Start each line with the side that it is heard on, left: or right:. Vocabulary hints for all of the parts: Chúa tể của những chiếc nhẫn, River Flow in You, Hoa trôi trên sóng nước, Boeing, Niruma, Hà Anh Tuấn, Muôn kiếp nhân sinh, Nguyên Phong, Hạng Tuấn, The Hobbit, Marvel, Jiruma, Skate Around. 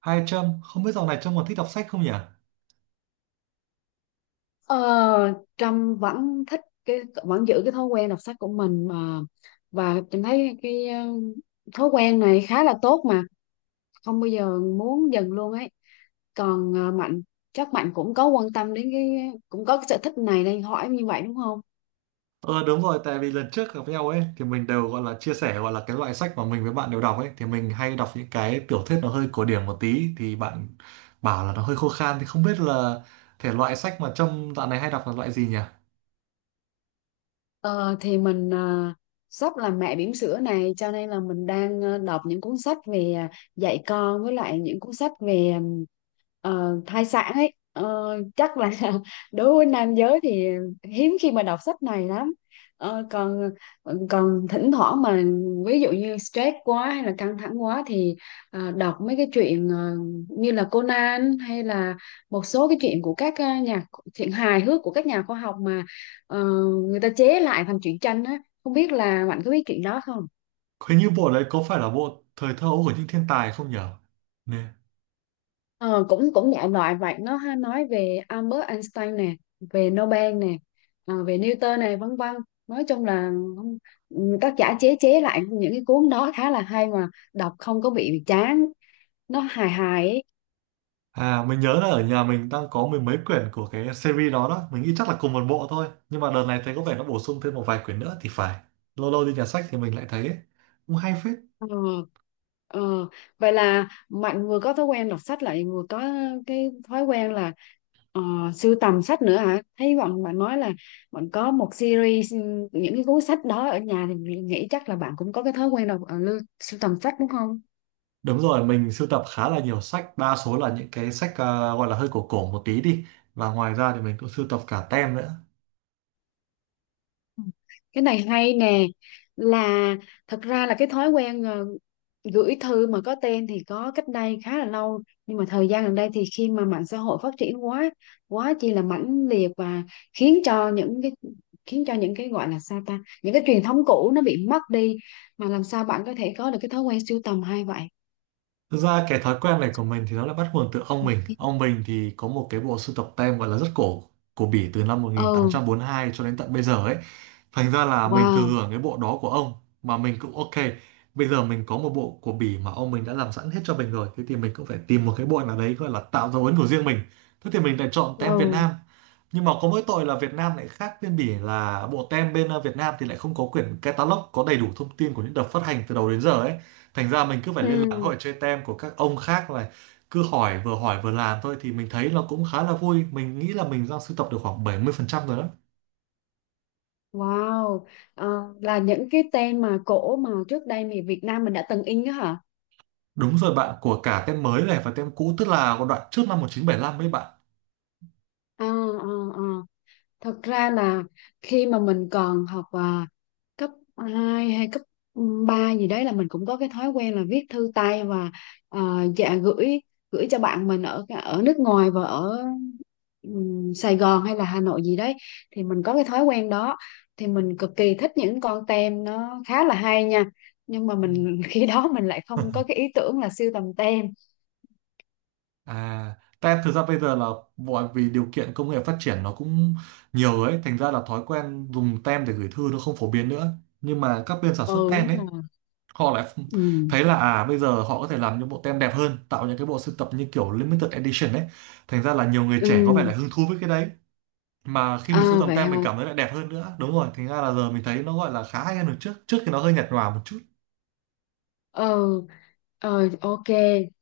right: Hai trăm không biết dạo này Trâm còn thích đọc sách không nhỉ?
left: Ờ, Trâm vẫn thích vẫn giữ cái thói quen đọc sách của mình, mà và Trâm thấy thói quen này khá là tốt, mà không bao giờ muốn dừng luôn ấy. Còn Mạnh, chắc Mạnh cũng có quan tâm đến cũng có cái sở thích này nên hỏi như vậy đúng không?
right: Ờ, đúng rồi, tại vì lần trước gặp nhau ấy thì mình đều gọi là chia sẻ gọi là cái loại sách mà mình với bạn đều đọc ấy thì mình hay đọc những cái tiểu thuyết nó hơi cổ điển một tí thì bạn bảo là nó hơi khô khan thì không biết là thể loại sách mà Trâm dạo này hay đọc là loại gì nhỉ?
left: Ờ, thì mình sắp làm mẹ bỉm sữa này, cho nên là mình đang đọc những cuốn sách về dạy con, với lại những cuốn sách về thai sản ấy, chắc là đối với nam giới thì hiếm khi mà đọc sách này lắm. Còn còn thỉnh thoảng mà ví dụ như stress quá hay là căng thẳng quá thì đọc mấy cái chuyện như là Conan hay là một số cái chuyện của các nhà chuyện hài hước của các nhà khoa học mà ờ, người ta chế lại thành truyện tranh á, không biết là bạn có biết chuyện đó không?
right: Hình như bộ đấy có phải là bộ Thời thơ ấu của những thiên tài không nhỉ? Nè.
left: Ờ, Cũng cũng đại loại vậy, nó hay nói về Albert Einstein nè, về Nobel nè, về Newton này, vân vân. Nói chung là tác giả chế chế lại những cái cuốn đó khá là hay mà, đọc không có bị chán, nó hài hài ấy.
right: À, mình nhớ là ở nhà mình đang có mười mấy quyển của cái series đó đó. Mình nghĩ chắc là cùng một bộ thôi. Nhưng mà đợt này thấy có vẻ nó bổ sung thêm một vài quyển nữa thì phải. Lâu lâu đi nhà sách thì mình lại thấy ấy, cũng hay phết.
left: Ờ, ờ. Vậy là Mạnh vừa có thói quen đọc sách lại vừa có cái thói quen là ờ, sưu tầm sách nữa hả? Thấy bạn bạn nói là bạn có một series những cái cuốn sách đó ở nhà, thì mình nghĩ chắc là bạn cũng có cái thói quen đọc sưu tầm sách đúng không?
right: Đúng rồi, mình sưu tập khá là nhiều sách. Đa số là những cái sách gọi là hơi cổ cổ một tí đi. Và ngoài ra thì mình cũng sưu tập cả tem nữa.
left: Ừ. Cái này hay nè, là thật ra là cái thói quen gửi thư mà có tên thì có cách đây khá là lâu, nhưng mà thời gian gần đây thì khi mà mạng xã hội phát triển quá, quá chi là mãnh liệt, và khiến cho những cái khiến cho những cái gọi là sao ta, những cái truyền thống cũ nó bị mất đi, mà làm sao bạn có thể có được cái thói quen sưu tầm hay vậy?
right: Thực ra cái thói quen này của mình thì nó là bắt nguồn từ ông mình. Ông mình thì có một cái bộ sưu tập tem gọi là rất cổ của Bỉ từ năm
left: Ừ.
right: 1842 cho đến tận bây giờ ấy. Thành ra là mình thừa
left: Wow.
right: hưởng cái bộ đó của ông mà mình cũng ok. Bây giờ mình có một bộ của Bỉ mà ông mình đã làm sẵn hết cho mình rồi. Thế thì mình cũng phải tìm một cái bộ nào đấy gọi là tạo dấu ấn của riêng mình. Thế thì mình lại chọn tem Việt
left: Ừ.
right: Nam. Nhưng mà có mỗi tội là Việt Nam lại khác bên Bỉ, là bộ tem bên Việt Nam thì lại không có quyển catalog có đầy đủ thông tin của những đợt phát hành từ đầu đến giờ ấy, thành ra mình cứ phải liên lạc
left: Ừ.
right: hội chơi tem của các ông khác này, cứ hỏi vừa làm thôi. Thì mình thấy nó cũng khá là vui, mình nghĩ là mình đang sưu tập được khoảng 70% rồi đó.
left: Wow. Ờ, là những cái tên mà cổ mà trước đây thì Việt Nam mình đã từng in đó hả?
right: Đúng rồi bạn, của cả tem mới này và tem cũ, tức là của đoạn trước năm 1975 ấy bạn.
left: Ờ ờ ờ Thật ra là khi mà mình còn học cấp 2 hay cấp 3 gì đấy, là mình cũng có cái thói quen là viết thư tay, và à, dạ gửi gửi cho bạn mình ở ở nước ngoài và ở Sài Gòn hay là Hà Nội gì đấy, thì mình có cái thói quen đó. Thì mình cực kỳ thích những con tem, nó khá là hay nha, nhưng mà
right: Ừ.
left: mình khi đó mình lại không có cái ý tưởng là sưu tầm tem.
right: À, tem thực ra bây giờ là bởi vì điều kiện công nghệ phát triển nó cũng nhiều ấy, thành ra là thói quen dùng tem để gửi thư nó không phổ biến nữa, nhưng mà các bên sản xuất
left: Ừ,
right: tem
left: đúng
right: ấy
left: rồi.
right: họ lại
left: Ừ.
right: thấy là à bây giờ họ có thể làm những bộ tem đẹp hơn, tạo những cái bộ sưu tập như kiểu limited edition ấy, thành ra là nhiều người
left: Ừ.
right: trẻ có vẻ là hứng thú với cái đấy. Mà khi mình sưu
left: À,
right: tầm
left: vậy hả.
right: tem mình cảm thấy lại đẹp hơn nữa, đúng rồi, thành ra là giờ mình thấy nó gọi là khá hay hơn được trước trước thì nó hơi nhạt nhòa một chút.
left: Ừ. Ờ, ok.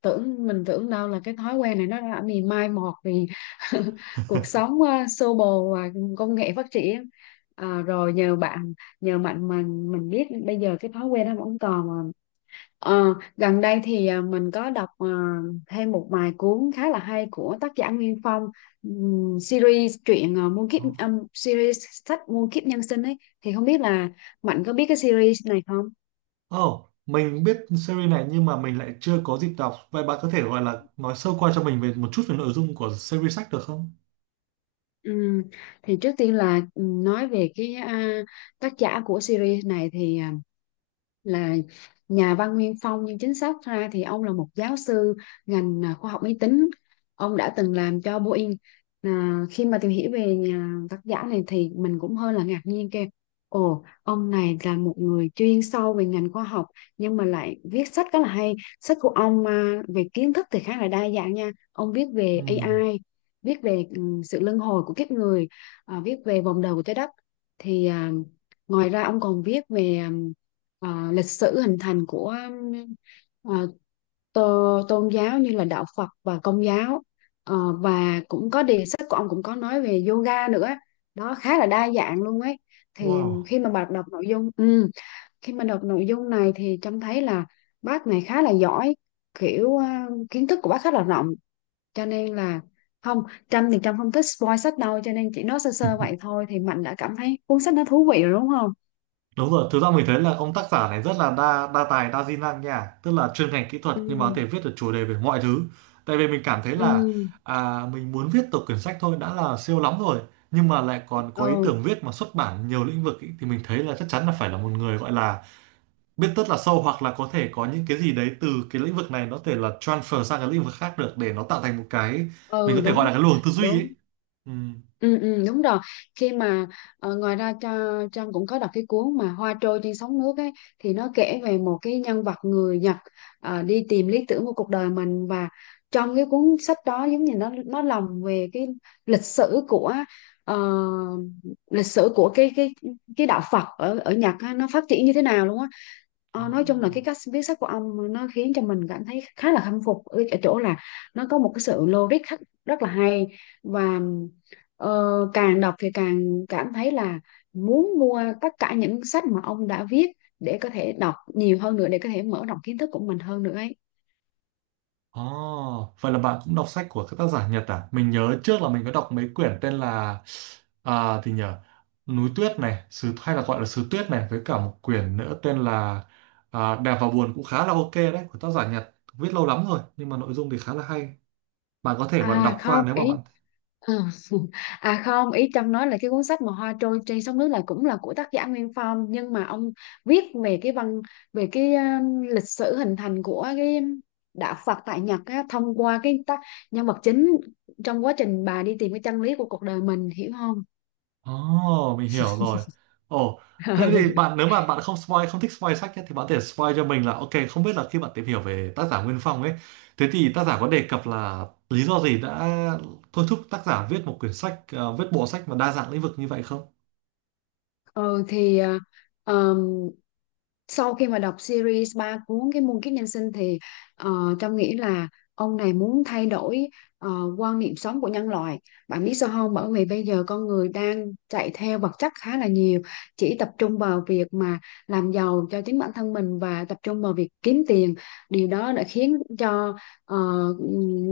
left: Tưởng mình tưởng đâu là cái thói quen này nó đã bị mai một vì cuộc sống xô bồ và công nghệ phát triển. Rồi nhờ bạn, nhờ bạn mà mình biết bây giờ cái thói quen nó vẫn còn mà. Ờ, Gần đây thì mình có đọc thêm một vài cuốn khá là hay của tác giả Nguyên Phong. Series truyện ờ, muôn kiếp series sách Muôn kiếp nhân sinh ấy, thì không biết là Mạnh có biết cái series này không?
right: Oh mình biết series này, nhưng mà mình lại chưa có dịp đọc. Vậy bạn có thể gọi là nói sơ qua cho mình về một chút về nội dung của series sách được không?
left: Ừ. Thì trước tiên là nói về tác giả của series này thì là nhà văn Nguyên Phong, nhưng chính xác ra thì ông là một giáo sư ngành khoa học máy tính. Ông đã từng làm cho Boeing. À, khi mà tìm hiểu về nhà tác giả này thì mình cũng hơi là ngạc nhiên, kêu: Ồ, ông này là một người chuyên sâu về ngành khoa học nhưng mà lại viết sách rất là hay. Sách của ông về kiến thức thì khá là đa dạng nha. Ông viết về
right: Ừm.
left: AI, viết về sự luân hồi của kiếp người, viết về vòng đời của trái đất, thì ngoài ra ông còn viết về lịch sử hình thành của ừm, à, tôn giáo như là đạo Phật và Công giáo. Ờ, và cũng có đề sách của ông cũng có nói về yoga nữa, đó khá là đa dạng luôn ấy. Thì
right: Wow.
left: khi mà bạn đọc nội dung, khi mà đọc nội dung này thì trông thấy là bác này khá là giỏi, kiểu kiến thức của bác khá là rộng, cho nên là không. Trâm thì Trâm không thích spoil sách đâu, cho nên chỉ nói sơ sơ vậy thôi thì Mạnh đã cảm thấy cuốn sách nó thú vị rồi đúng không?
right: Đúng rồi, thực ra mình thấy là ông tác giả này rất là đa đa tài đa di năng nha, tức là chuyên ngành kỹ thuật
left: Ừ.
right: nhưng mà có thể viết được chủ đề về mọi thứ. Tại vì mình cảm thấy là
left: Ừ.
right: mình muốn viết tập quyển sách thôi đã là siêu lắm rồi, nhưng mà lại còn có ý
left: Ừ,
right: tưởng viết mà xuất bản nhiều lĩnh vực ý, thì mình thấy là chắc chắn là phải là một người gọi là biết rất là sâu, hoặc là có thể có những cái gì đấy từ cái lĩnh vực này nó có thể là transfer sang cái lĩnh vực khác được để nó tạo thành một cái mình
left: ừ,
right: có thể gọi
left: đúng
right: là cái luồng tư duy ấy.
left: đúng.
right: Ừ.
left: Ừ, ừ, đúng rồi. Khi mà ngoài ra cho Trang cũng có đọc cái cuốn mà Hoa trôi trên sóng nước ấy, thì nó kể về một cái nhân vật người Nhật, đi tìm lý tưởng của cuộc đời mình, và trong cái cuốn sách đó giống như nó lồng về cái lịch sử của ờ, lịch sử của cái cái cái đạo Phật ở ở Nhật á, nó phát triển như thế nào luôn á. Ờ, nói chung là cái
right: Đó.
left: cách viết sách của ông nó khiến cho mình cảm thấy khá là khâm phục ở ở chỗ là nó có một cái sự logic rất, rất là hay. Và Ờ, càng đọc thì càng cảm thấy là muốn mua tất cả những sách mà ông đã viết để có thể đọc nhiều hơn nữa, để có thể mở rộng kiến thức của mình hơn nữa ấy.
right: Oh, vậy là bạn cũng đọc sách của các tác giả Nhật à? Mình nhớ trước là mình có đọc mấy quyển tên là à, thì nhờ Núi Tuyết này, Sứ hay là gọi là Sứ Tuyết này, với cả một quyển nữa tên là Đẹp và Buồn, cũng khá là ok đấy, của tác giả Nhật. Viết lâu lắm rồi nhưng mà nội dung thì khá là hay. Bạn có thể vào
left: À
right: đọc qua
left: không
right: nếu mà
left: ý
right: bạn.
left: Ừ. À không, ý Trâm nói là cái cuốn sách mà Hoa trôi trên sóng nước là cũng là của tác giả Nguyên Phong, nhưng mà ông viết về cái văn về cái lịch sử hình thành của cái đạo Phật tại Nhật á, thông qua cái tác nhân vật chính, trong quá trình bà đi tìm cái chân lý của cuộc đời mình, hiểu không?
right: Ồ, mình hiểu rồi. Ồ, thế thì bạn, nếu mà bạn không spoil, không thích spoil sách nhé, thì bạn có thể spoil cho mình là ok, không biết là khi bạn tìm hiểu về tác giả Nguyên Phong ấy, thế thì tác giả có đề cập là lý do gì đã thôi thúc tác giả viết một quyển sách, viết bộ sách mà đa dạng lĩnh vực như vậy không?
left: Ừ, thì ờm, sau khi mà đọc series 3 cuốn cái Muôn kiếp nhân sinh thì Trâm nghĩ là ông này muốn thay đổi ờ, quan niệm sống của nhân loại. Bạn biết sao không? Bởi vì bây giờ con người đang chạy theo vật chất khá là nhiều, chỉ tập trung vào việc mà làm giàu cho chính bản thân mình và tập trung vào việc kiếm tiền. Điều đó đã khiến cho ờ,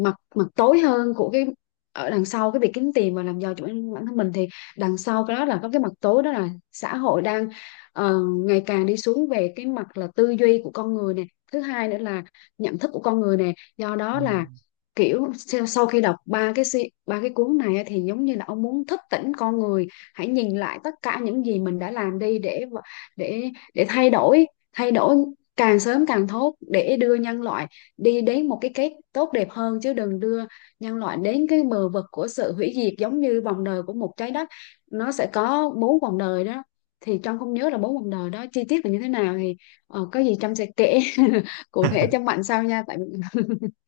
left: mặt mặt tối hơn của cái ở đằng sau cái việc kiếm tiền và làm giàu cho bản bản thân mình, thì đằng sau cái đó là có cái mặt tối, đó là xã hội đang ờ, ngày càng đi xuống về cái mặt là tư duy của con người nè, thứ hai nữa là nhận thức của con người nè, do đó là
right: Ừm.
left: kiểu sau sau khi đọc ba cái cuốn này á, thì giống như là ông muốn thức tỉnh con người, hãy nhìn lại tất cả những gì mình đã làm đi để để thay đổi, thay đổi càng sớm càng tốt, để đưa nhân loại đi đến một cái kết tốt đẹp hơn, chứ đừng đưa nhân loại đến cái bờ vực của sự hủy diệt. Giống như vòng đời của một trái đất nó sẽ có bốn vòng đời đó, thì Trân không nhớ là bốn vòng đời đó chi tiết là như thế nào, thì có gì Trân sẽ kể cụ thể cho Mạnh sau nha, tại vì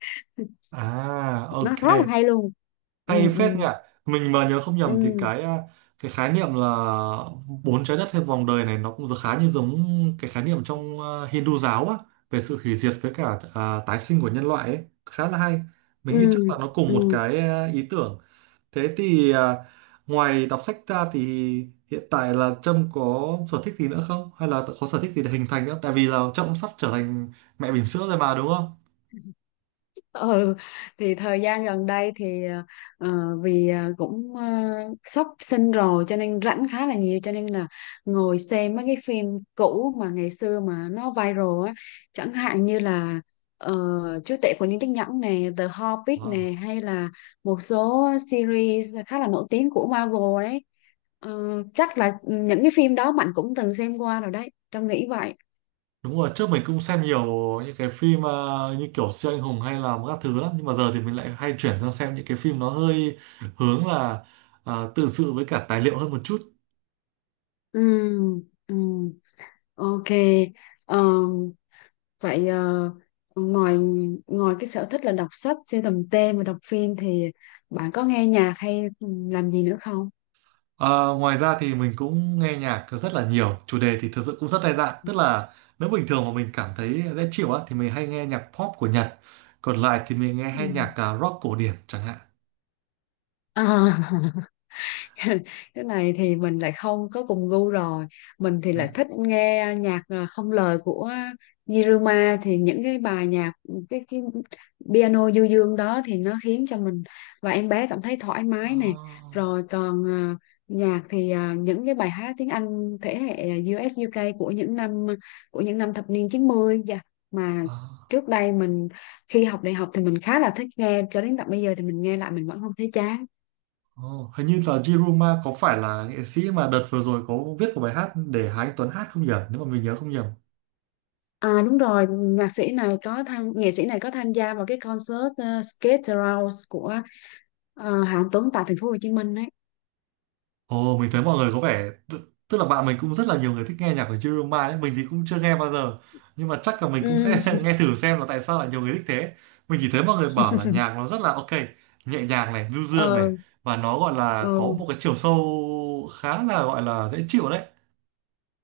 right: À,
left: nó
right: ok.
left: rất là hay luôn.
right: Hay
left: Ừ. Ừ.
right: phết nhỉ. Mình mà nhớ không nhầm thì
left: Ừ.
right: cái khái niệm là bốn trái đất hay vòng đời này nó cũng khá như giống cái khái niệm trong Hindu giáo á, về sự hủy diệt với cả tái sinh của nhân loại ấy, khá là hay.
left: Ừ.
right: Mình nghĩ chắc là nó cùng một
left: Ừ.
right: ý tưởng. Thế thì à, ngoài đọc sách ra thì hiện tại là Trâm có sở thích gì nữa không, hay là có sở thích gì để hình thành nữa, tại vì là Trâm cũng sắp trở thành mẹ bỉm sữa rồi mà đúng không?
left: Ừ, thì thời gian gần đây thì ờ, vì sắp sinh rồi cho nên rảnh khá là nhiều, cho nên là ngồi xem mấy cái phim cũ mà ngày xưa mà nó viral á, chẳng hạn như là ờ, Chúa tể của những chiếc nhẫn nè, The Hobbit
right: Wow.
left: nè, hay là một số series khá là nổi tiếng của Marvel đấy. Ờ, chắc là những cái phim đó Mạnh cũng từng xem qua rồi đấy, Trâm nghĩ vậy.
right: Đúng rồi, trước mình cũng xem nhiều những cái phim như kiểu siêu anh hùng hay là các thứ lắm, nhưng mà giờ thì mình lại hay chuyển sang xem những cái phim nó hơi hướng là tự sự với cả tài liệu hơn một chút.
left: Ừ, ừ, ok. Ờ, vậy ngoài ngoài cái sở thích là đọc sách, sưu tầm tem và đọc phim thì bạn có nghe nhạc hay làm gì nữa không?
right: À, ngoài ra thì mình cũng nghe nhạc rất là nhiều, chủ đề thì thực sự cũng rất đa dạng, tức là nếu bình thường mà mình cảm thấy dễ chịu á thì mình hay nghe nhạc pop của Nhật, còn lại thì mình nghe
left: Ừ.
right: hay nhạc rock cổ điển chẳng hạn.
left: À. Cái này thì mình lại không có cùng gu rồi. Mình thì lại thích nghe nhạc không lời của Niruma, thì những cái bài nhạc cái piano du dương đó, thì nó khiến cho mình và em bé cảm thấy thoải
right: Ờ,
left: mái nè. Rồi còn những cái bài hát tiếng Anh thế hệ US UK của những năm, của những năm thập niên 90 dạ, mà
right: ờ.
left: trước đây mình khi học đại học thì mình khá là thích nghe, cho đến tận bây giờ thì mình nghe lại mình vẫn không thấy chán.
right: Ồ, hình như là Jiruma có phải là nghệ sĩ mà đợt vừa rồi có viết một bài hát để Hà Anh Tuấn hát không nhỉ? Nếu mà mình nhớ không nhầm.
left: À đúng rồi, nhạc sĩ này có tham nghệ sĩ này có tham gia vào cái concert Skate Around của Hạng Tuấn tại thành phố Hồ Chí Minh đấy.
right: Ồ, mình thấy mọi người có vẻ tức là bạn mình cũng rất là nhiều người thích nghe nhạc của Jiruma ấy, mình thì cũng chưa nghe bao giờ. Nhưng mà chắc là mình cũng
left: Ừ.
right: sẽ nghe thử xem là tại sao lại nhiều người thích thế. Mình chỉ thấy mọi người bảo là nhạc nó rất là ok, nhẹ nhàng này, du dương
left: ờ,
right: này, và nó gọi là
left: ờ,
right: có một cái chiều sâu khá là gọi là dễ chịu đấy.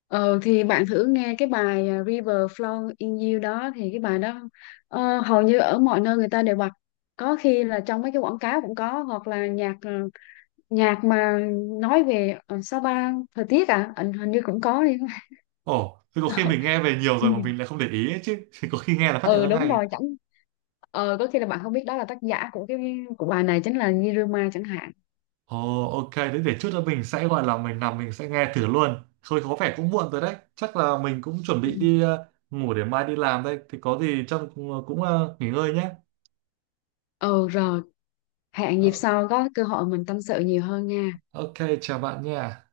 left: ờ, thì bạn thử nghe cái bài River Flow in You đó, thì cái bài đó hầu như ở mọi nơi người ta đều bật. Có khi là trong mấy cái quảng cáo cũng có, hoặc là nhạc mà nói về Sapa thời tiết à, hình hình như cũng có đi.
right: Ồ, thì có khi
left: Ờ.
right: mình nghe về nhiều
left: Ừ.
right: rồi mà mình lại không để ý ấy chứ. Thì có khi nghe là phát hiện
left: Ừ
right: ra
left: đúng
right: ngay.
left: rồi, chẳng ờ có khi là bạn không biết đó là tác giả của của bài này chính là Niruma chẳng hạn.
right: Ồ, ok, thế để chút nữa mình sẽ gọi là mình nằm mình sẽ nghe thử luôn. Thôi có vẻ cũng muộn rồi đấy. Chắc là mình cũng chuẩn
left: Ừ.
right: bị đi ngủ để mai đi làm đây. Thì có gì trong cũng nghỉ ngơi nhé.
left: Ừ rồi, hẹn
right: Ờ,
left: dịp sau có cơ hội mình tâm sự nhiều hơn nha.
right: ok, chào bạn nha.